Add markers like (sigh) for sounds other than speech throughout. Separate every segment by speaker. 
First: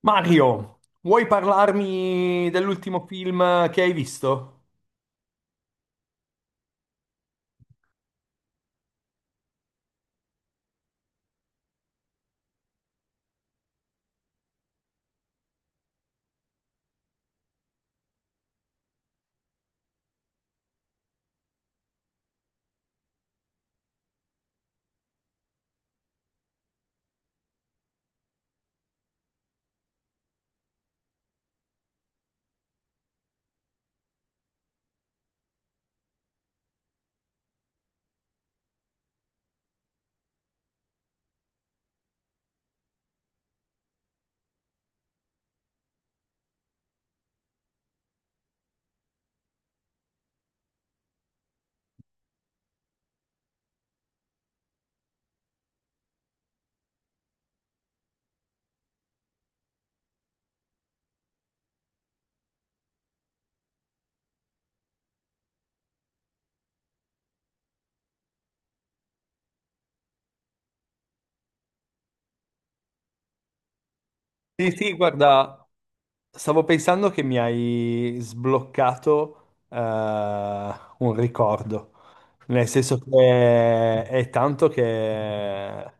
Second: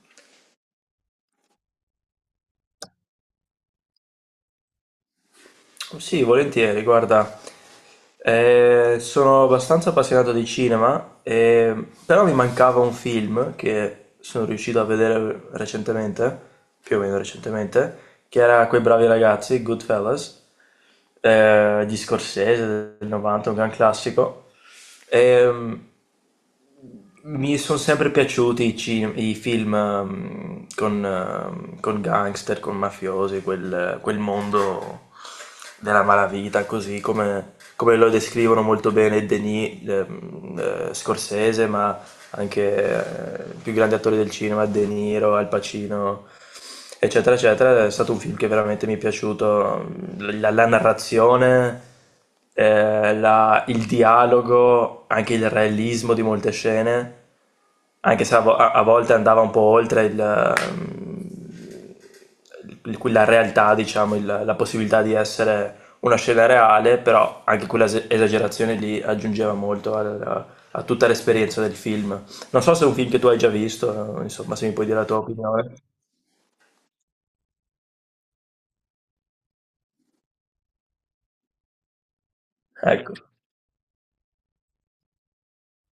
Speaker 1: Mario, vuoi parlarmi dell'ultimo film che hai visto?
Speaker 2: Sì, volentieri, guarda, sono abbastanza appassionato di cinema, però mi mancava un film che sono riuscito a vedere recentemente, più o meno recentemente, che era Quei bravi ragazzi, Goodfellas, di Scorsese del 90, un gran classico. Ehm, mi sono sempre piaciuti i film con gangster, con mafiosi, quel mondo della malavita, così come lo descrivono molto bene Denis, Scorsese, ma anche i più grandi attori del cinema, De Niro, Al Pacino, eccetera, eccetera. È stato un film che veramente mi è piaciuto, la narrazione, il dialogo, anche il realismo di molte scene, anche se a volte andava un po' oltre la realtà, diciamo, la possibilità di essere una scena reale, però anche quella esagerazione lì aggiungeva molto a tutta l'esperienza del film. Non so se è un film che tu hai già visto, insomma, se
Speaker 1: Sì,
Speaker 2: mi puoi
Speaker 1: sì,
Speaker 2: dire la tua
Speaker 1: guarda.
Speaker 2: opinione.
Speaker 1: Stavo pensando che mi hai sbloccato eh, un ricordo, nel senso
Speaker 2: Ecco,
Speaker 1: che è tanto che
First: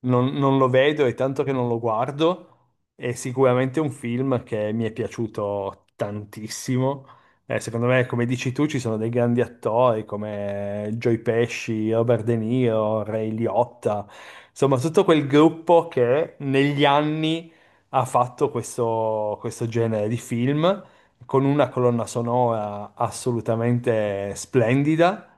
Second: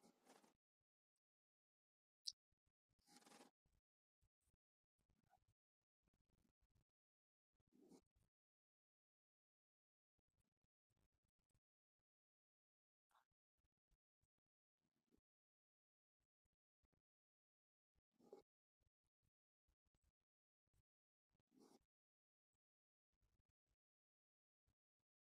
Speaker 1: non lo vedo, è tanto che non lo guardo, è sicuramente un film che mi è piaciuto tantissimo. Secondo me, come dici tu, ci sono dei grandi attori come Joe Pesci, Robert De Niro, Ray Liotta, insomma tutto quel gruppo che negli anni ha fatto questo genere di film con una colonna sonora assolutamente splendida.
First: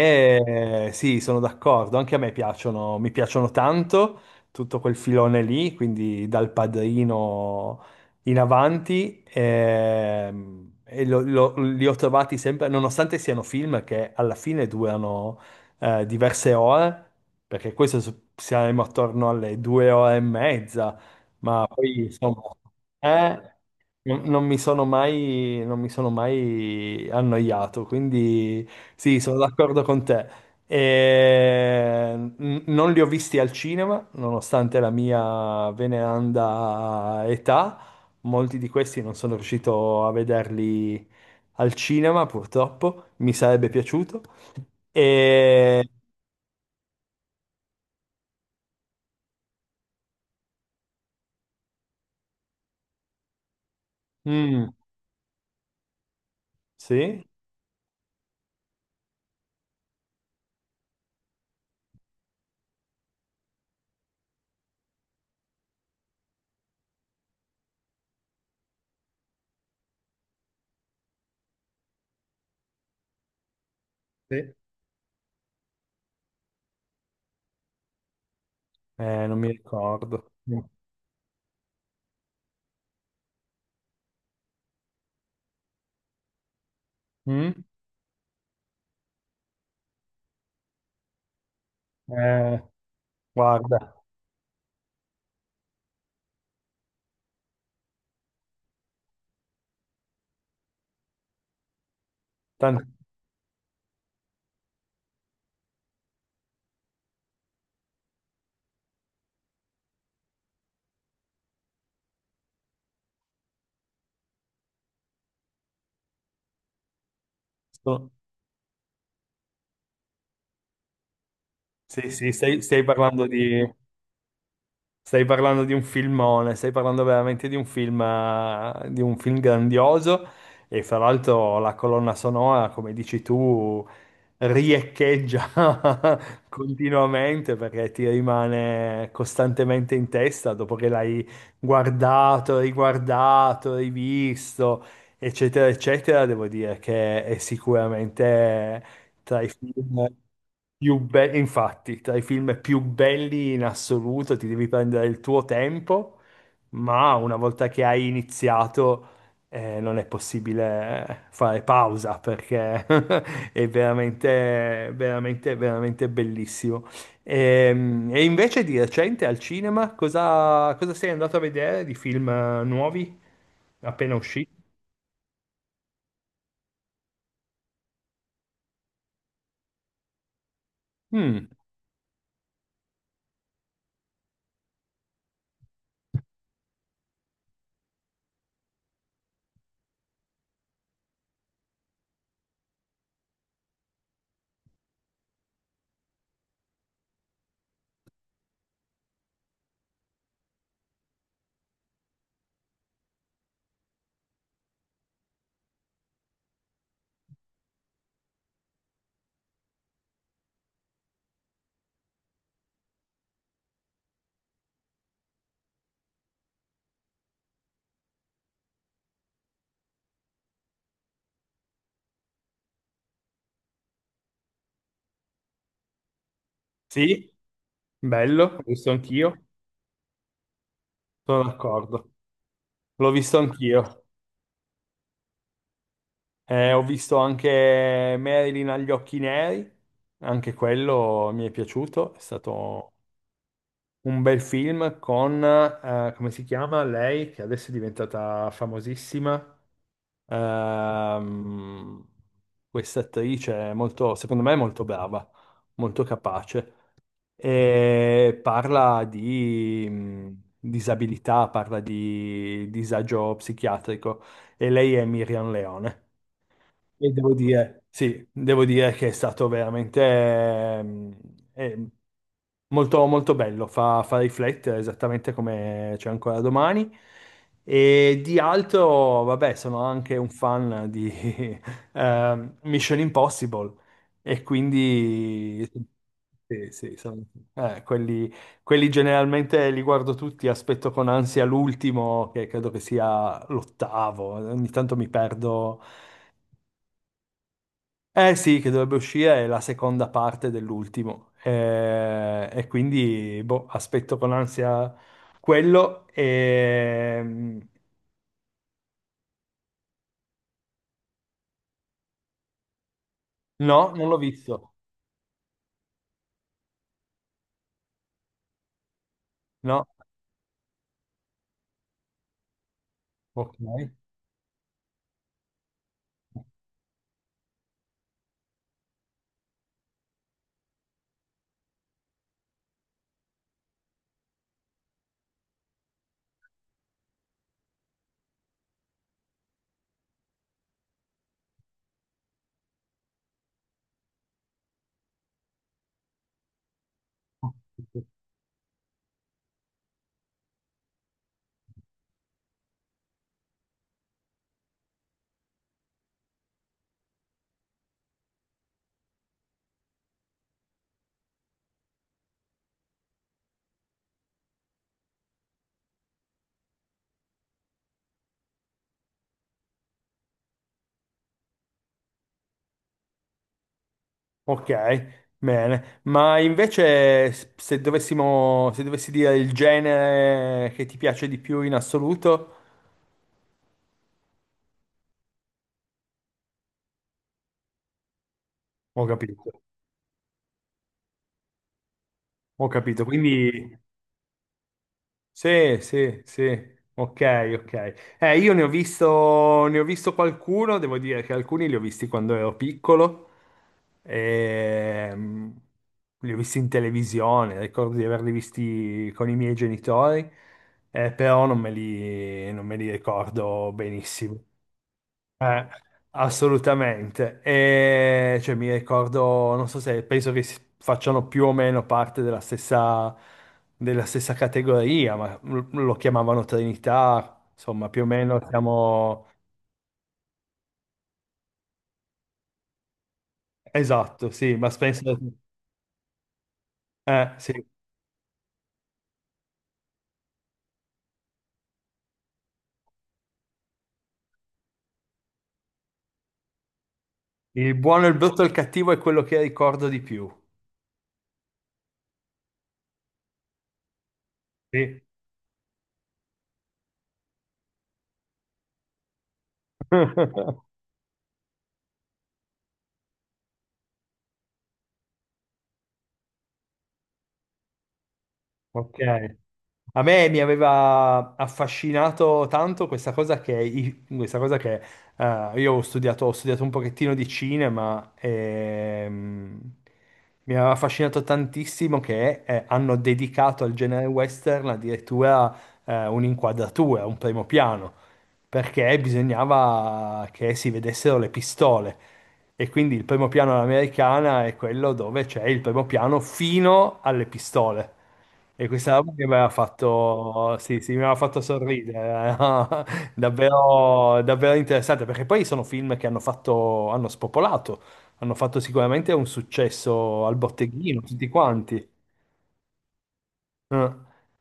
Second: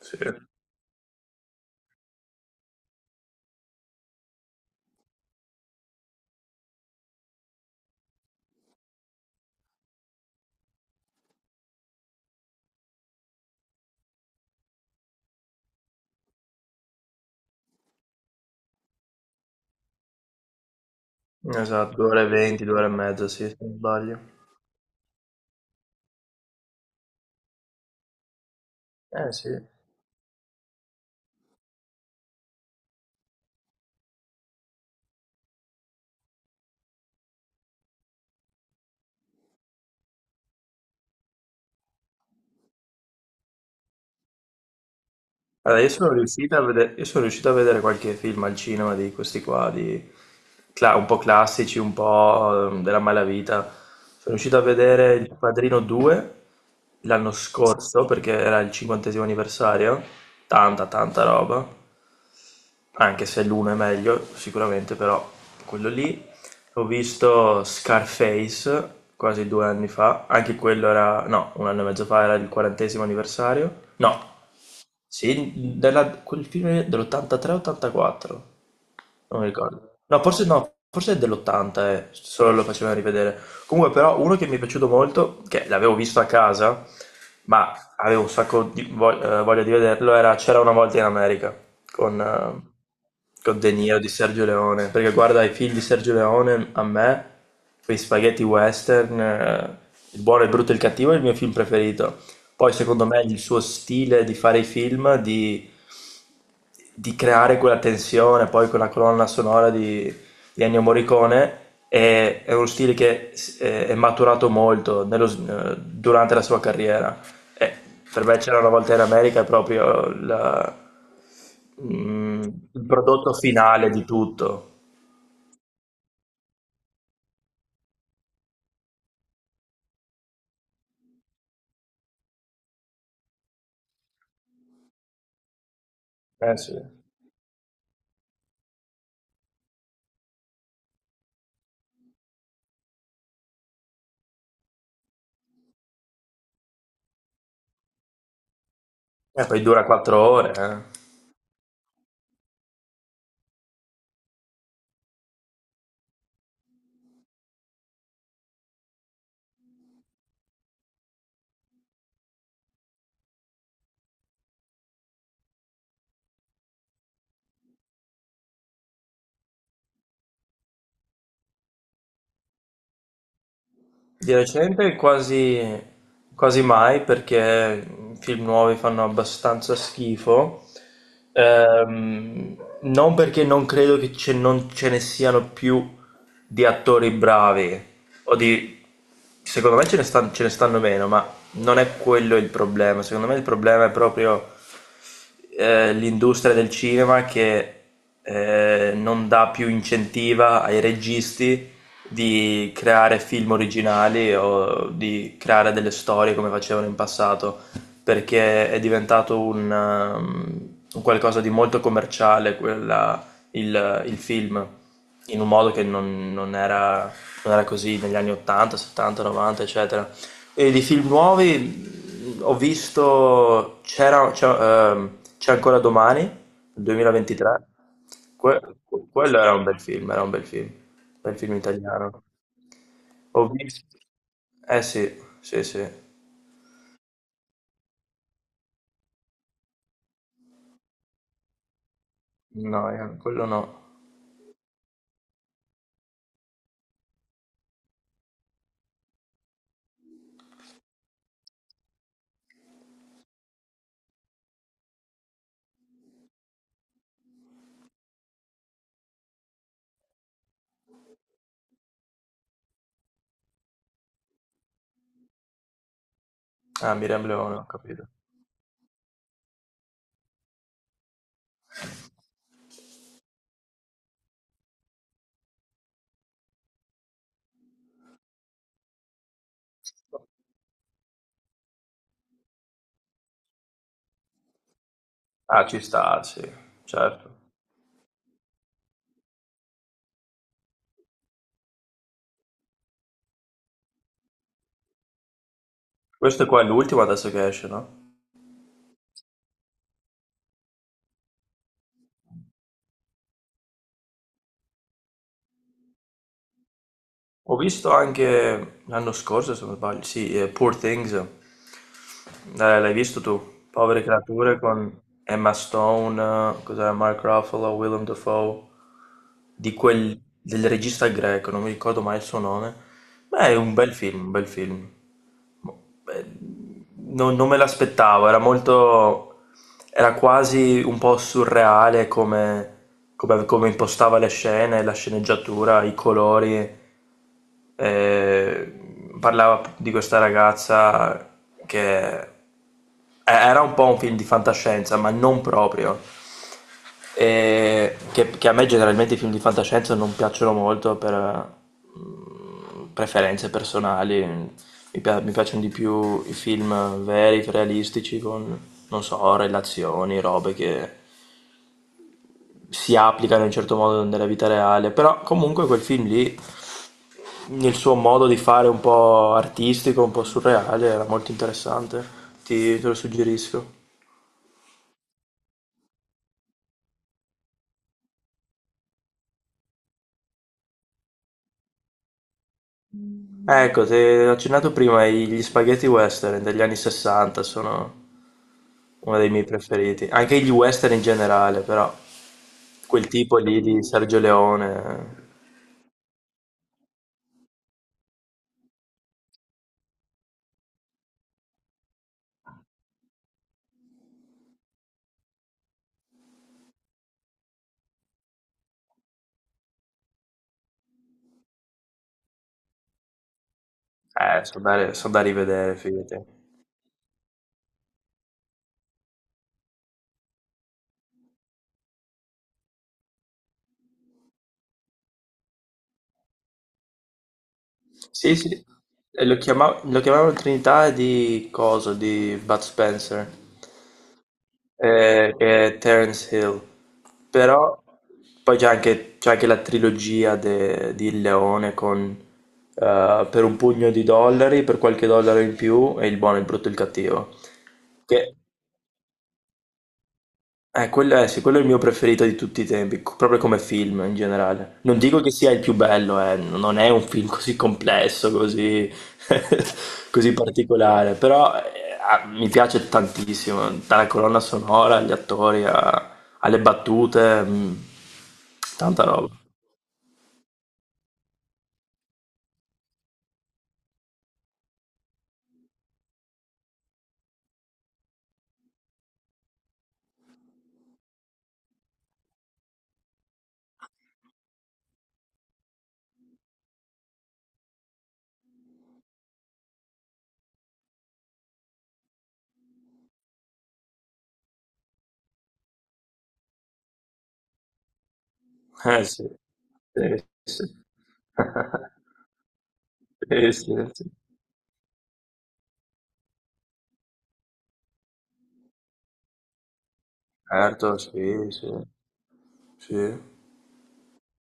Speaker 2: sì.
Speaker 1: sì, sono d'accordo, anche a me piacciono, mi piacciono tanto tutto quel filone lì, quindi dal Padrino in avanti, e, li ho trovati sempre, nonostante siano film che alla fine durano diverse ore, perché questo siamo attorno alle due ore e mezza, ma
Speaker 2: Esatto,
Speaker 1: poi
Speaker 2: due ore e
Speaker 1: insomma,
Speaker 2: venti, 2 ore e mezza, sì,
Speaker 1: eh,
Speaker 2: se non sbaglio.
Speaker 1: non mi sono mai, non mi sono mai annoiato, quindi sì,
Speaker 2: Eh
Speaker 1: sono
Speaker 2: sì.
Speaker 1: d'accordo con te. E, non li ho visti al cinema, nonostante la mia veneranda età, molti di questi non sono riuscito a vederli al cinema, purtroppo, mi sarebbe piaciuto.
Speaker 2: Allora,
Speaker 1: E...
Speaker 2: io sono riuscito a vedere, qualche film al cinema di questi qua, un po' classici, un po' della malavita. Sono riuscito a
Speaker 1: mm,
Speaker 2: vedere Il Padrino 2
Speaker 1: sì?
Speaker 2: l'anno scorso perché era il 50° anniversario, tanta tanta roba, anche se l'uno è meglio sicuramente, però quello lì. Ho visto Scarface quasi 2 anni fa, anche quello era, no, un anno e mezzo fa era il 40° anniversario, no.
Speaker 1: Sì.
Speaker 2: Sì, quel film dell'83-84.
Speaker 1: Non
Speaker 2: Non mi
Speaker 1: mi
Speaker 2: ricordo. No,
Speaker 1: ricordo.
Speaker 2: forse
Speaker 1: Mm?
Speaker 2: no, forse è dell'80, solo lo facevano rivedere. Comunque, però, uno che mi è piaciuto molto, che l'avevo visto a casa,
Speaker 1: Mm.
Speaker 2: ma avevo un sacco di voglia di vederlo, era C'era una volta in America con,
Speaker 1: Eh,
Speaker 2: eh, con De
Speaker 1: Guarda.
Speaker 2: Niro di Sergio Leone. Perché guarda i film di Sergio Leone, a me, quei spaghetti western, Il buono, il brutto e il cattivo è il mio film preferito. Poi,
Speaker 1: tan-
Speaker 2: secondo me, il suo stile di fare i film, di creare quella tensione, poi quella colonna sonora di Ennio Morricone è uno stile che è maturato molto durante la sua carriera. E
Speaker 1: sto-
Speaker 2: per me c'era una volta in America è proprio
Speaker 1: sì, sì,
Speaker 2: mm,
Speaker 1: stai
Speaker 2: il
Speaker 1: parlando
Speaker 2: prodotto
Speaker 1: di,
Speaker 2: finale di tutto.
Speaker 1: stai parlando di un filmone, stai parlando veramente di un film grandioso e fra l'altro la colonna sonora, come dici tu, riecheggia (laughs)
Speaker 2: Eh sì.
Speaker 1: continuamente perché ti rimane costantemente in testa dopo che l'hai guardato, riguardato, rivisto, eccetera, eccetera. Devo dire che è sicuramente tra
Speaker 2: E
Speaker 1: i
Speaker 2: poi dura
Speaker 1: film.
Speaker 2: 4 ore. Eh.
Speaker 1: Più infatti, tra i film più belli in assoluto, ti devi prendere il tuo tempo, ma una volta che hai iniziato, non è possibile fare pausa perché (laughs) è veramente, veramente, veramente bellissimo. E, invece di recente al cinema, cosa sei andato a vedere di film nuovi appena
Speaker 2: Di
Speaker 1: usciti?
Speaker 2: recente quasi, quasi mai perché i film nuovi fanno abbastanza schifo.
Speaker 1: Mm,
Speaker 2: Non perché non credo che non ce ne siano più di attori bravi, o di... secondo me ce ne stanno meno, ma non è quello il problema, secondo me il problema è proprio l'industria del cinema che non dà più incentiva ai registi di creare film originali o di creare delle storie come facevano in passato, perché è diventato un qualcosa di molto commerciale il film in un modo che non era, così negli anni 80, 70, 90, eccetera. E di film nuovi ho visto C'è ancora domani,
Speaker 1: sì,
Speaker 2: 2023.
Speaker 1: bello,
Speaker 2: Que-
Speaker 1: l'ho visto
Speaker 2: Quello
Speaker 1: anch'io,
Speaker 2: era un bel film, era un bel
Speaker 1: sono
Speaker 2: film
Speaker 1: d'accordo,
Speaker 2: italiano.
Speaker 1: l'ho visto
Speaker 2: Ho visto...
Speaker 1: anch'io.
Speaker 2: Eh sì, sì, sì.
Speaker 1: Ho visto anche Marilyn agli occhi neri, anche quello mi è piaciuto, è
Speaker 2: No,
Speaker 1: stato
Speaker 2: quello no.
Speaker 1: un bel film con, come si chiama lei, che adesso è diventata famosissima. Ehm, Questa attrice è molto, secondo me è molto brava, molto capace, e parla di disabilità, parla di disagio psichiatrico e lei è Miriam Leone.
Speaker 2: Ah,
Speaker 1: E
Speaker 2: Miriam
Speaker 1: devo
Speaker 2: Leone, ho
Speaker 1: dire,
Speaker 2: capito.
Speaker 1: sì, devo dire che è stato veramente eh, molto, molto bello, fa, fa riflettere esattamente come c'è ancora domani. E di altro, vabbè, sono anche un fan di (laughs) Mission Impossible e
Speaker 2: Ah,
Speaker 1: quindi
Speaker 2: ci sta, sì,
Speaker 1: sì, sì,
Speaker 2: certo.
Speaker 1: quelli, quelli generalmente li guardo tutti, aspetto con ansia l'ultimo, che credo che sia l'ottavo, ogni tanto mi perdo.
Speaker 2: Questo qua è l'ultimo adesso che esce, no?
Speaker 1: Eh sì, che dovrebbe uscire è la seconda parte dell'ultimo. E quindi boh, aspetto con ansia quello. E...
Speaker 2: Ho
Speaker 1: mm,
Speaker 2: visto anche l'anno scorso, se non sbaglio, sì, Poor Things. L'hai visto tu?
Speaker 1: no,
Speaker 2: Povere
Speaker 1: non l'ho visto.
Speaker 2: creature con Emma Stone, cos'era Mark Ruffalo, Willem Dafoe,
Speaker 1: No.
Speaker 2: del regista greco, non mi ricordo mai il suo nome. Beh,
Speaker 1: Ok.
Speaker 2: è un bel film, un bel film. Beh, non me l'aspettavo, era quasi un po' surreale come impostava le scene, la sceneggiatura, i colori. Parlava di questa ragazza che era un po' un film di fantascienza, ma non proprio. E che a me generalmente i film di fantascienza non piacciono molto per preferenze personali. Mi piacciono di più i film veri, realistici, con, non so, relazioni, robe che si applicano in un certo modo nella vita reale. Però comunque quel film lì il suo modo di fare un po' artistico, un po' surreale, era molto interessante. Te lo suggerisco.
Speaker 1: Ok, bene. Ma invece se dovessimo, se dovessi dire il genere che ti piace di più in assoluto,
Speaker 2: Ecco, ti ho accennato prima gli spaghetti western degli anni 60 sono
Speaker 1: ho
Speaker 2: uno dei miei
Speaker 1: capito.
Speaker 2: preferiti. Anche gli western in generale, però
Speaker 1: Ho capito.
Speaker 2: quel tipo
Speaker 1: Quindi
Speaker 2: lì di Sergio Leone,
Speaker 1: sì, sì, sì, ok, ok. Io ne ho visto qualcuno, devo dire che alcuni li ho visti quando ero piccolo, ehm, li ho visti in televisione, ricordo di averli visti con i miei genitori, però non me li ricordo benissimo.
Speaker 2: sono da
Speaker 1: Eh,
Speaker 2: rivedere, fidati.
Speaker 1: assolutamente. E, cioè, mi ricordo, non so se penso che facciano più o meno parte della stessa categoria, ma lo chiamavano Trinità, insomma, più o
Speaker 2: Sì,
Speaker 1: meno
Speaker 2: sì. E
Speaker 1: siamo...
Speaker 2: lo chiamavano Trinità di cosa? Di Bud Spencer.
Speaker 1: Esatto, sì, ma penso...
Speaker 2: Che è Terence Hill,
Speaker 1: sì.
Speaker 2: però poi c'è anche la trilogia di Il Leone con Per un pugno di dollari, per qualche dollaro in più e Il buono, il brutto e il cattivo,
Speaker 1: Il buono, il
Speaker 2: che
Speaker 1: brutto e il cattivo è quello che ricordo di più.
Speaker 2: sì, quello è il mio preferito di tutti i tempi, proprio come film in generale. Non
Speaker 1: Sì.
Speaker 2: dico che sia il più bello, non è un film così complesso, così, (laughs) così
Speaker 1: (laughs)
Speaker 2: particolare, però mi piace tantissimo, dalla colonna sonora, agli attori, alle battute,
Speaker 1: Ok.
Speaker 2: tanta roba.
Speaker 1: A me mi aveva affascinato tanto questa cosa che, questa cosa che io ho studiato un pochettino di cinema e mi aveva affascinato tantissimo che hanno dedicato al genere western addirittura un'inquadratura, un primo piano, perché bisognava che si vedessero le pistole. E quindi il primo piano all'americana è quello dove c'è il primo piano fino alle pistole. E questa
Speaker 2: Eh
Speaker 1: roba che
Speaker 2: sì,
Speaker 1: mi aveva
Speaker 2: sì,
Speaker 1: fatto,
Speaker 2: sì.
Speaker 1: sì, sì, mi aveva
Speaker 2: (laughs)
Speaker 1: fatto sorridere, (laughs) no?
Speaker 2: Sì, sì, sì.
Speaker 1: Davvero, davvero interessante, perché poi sono film che hanno fatto, hanno spopolato, hanno fatto sicuramente un successo al
Speaker 2: Certo,
Speaker 1: botteghino, tutti
Speaker 2: sì, sì,
Speaker 1: quanti.
Speaker 2: sì.
Speaker 1: Eh.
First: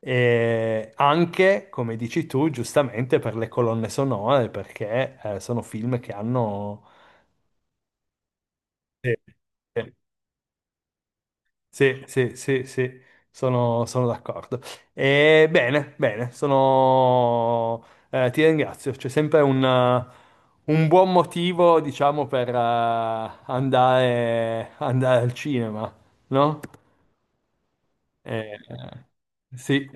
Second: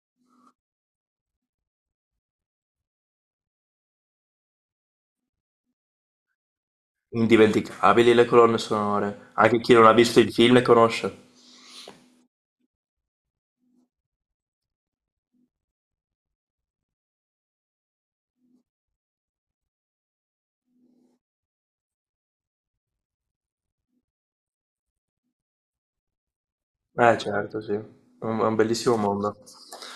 Speaker 1: E anche, come dici tu, giustamente per le colonne sonore, perché sono film che hanno...
Speaker 2: Indimenticabili le colonne
Speaker 1: Sì.
Speaker 2: sonore, anche chi non
Speaker 1: Sì.
Speaker 2: ha visto il film le conosce.
Speaker 1: Sì, sì, sì, sì, sono, sono d'accordo. E bene, bene, sono... ti ringrazio. C'è sempre un buon motivo, diciamo, per andare, andare al cinema, no?
Speaker 2: Eh certo, sì, è un, è
Speaker 1: Eh,
Speaker 2: un bellissimo mondo.
Speaker 1: sì,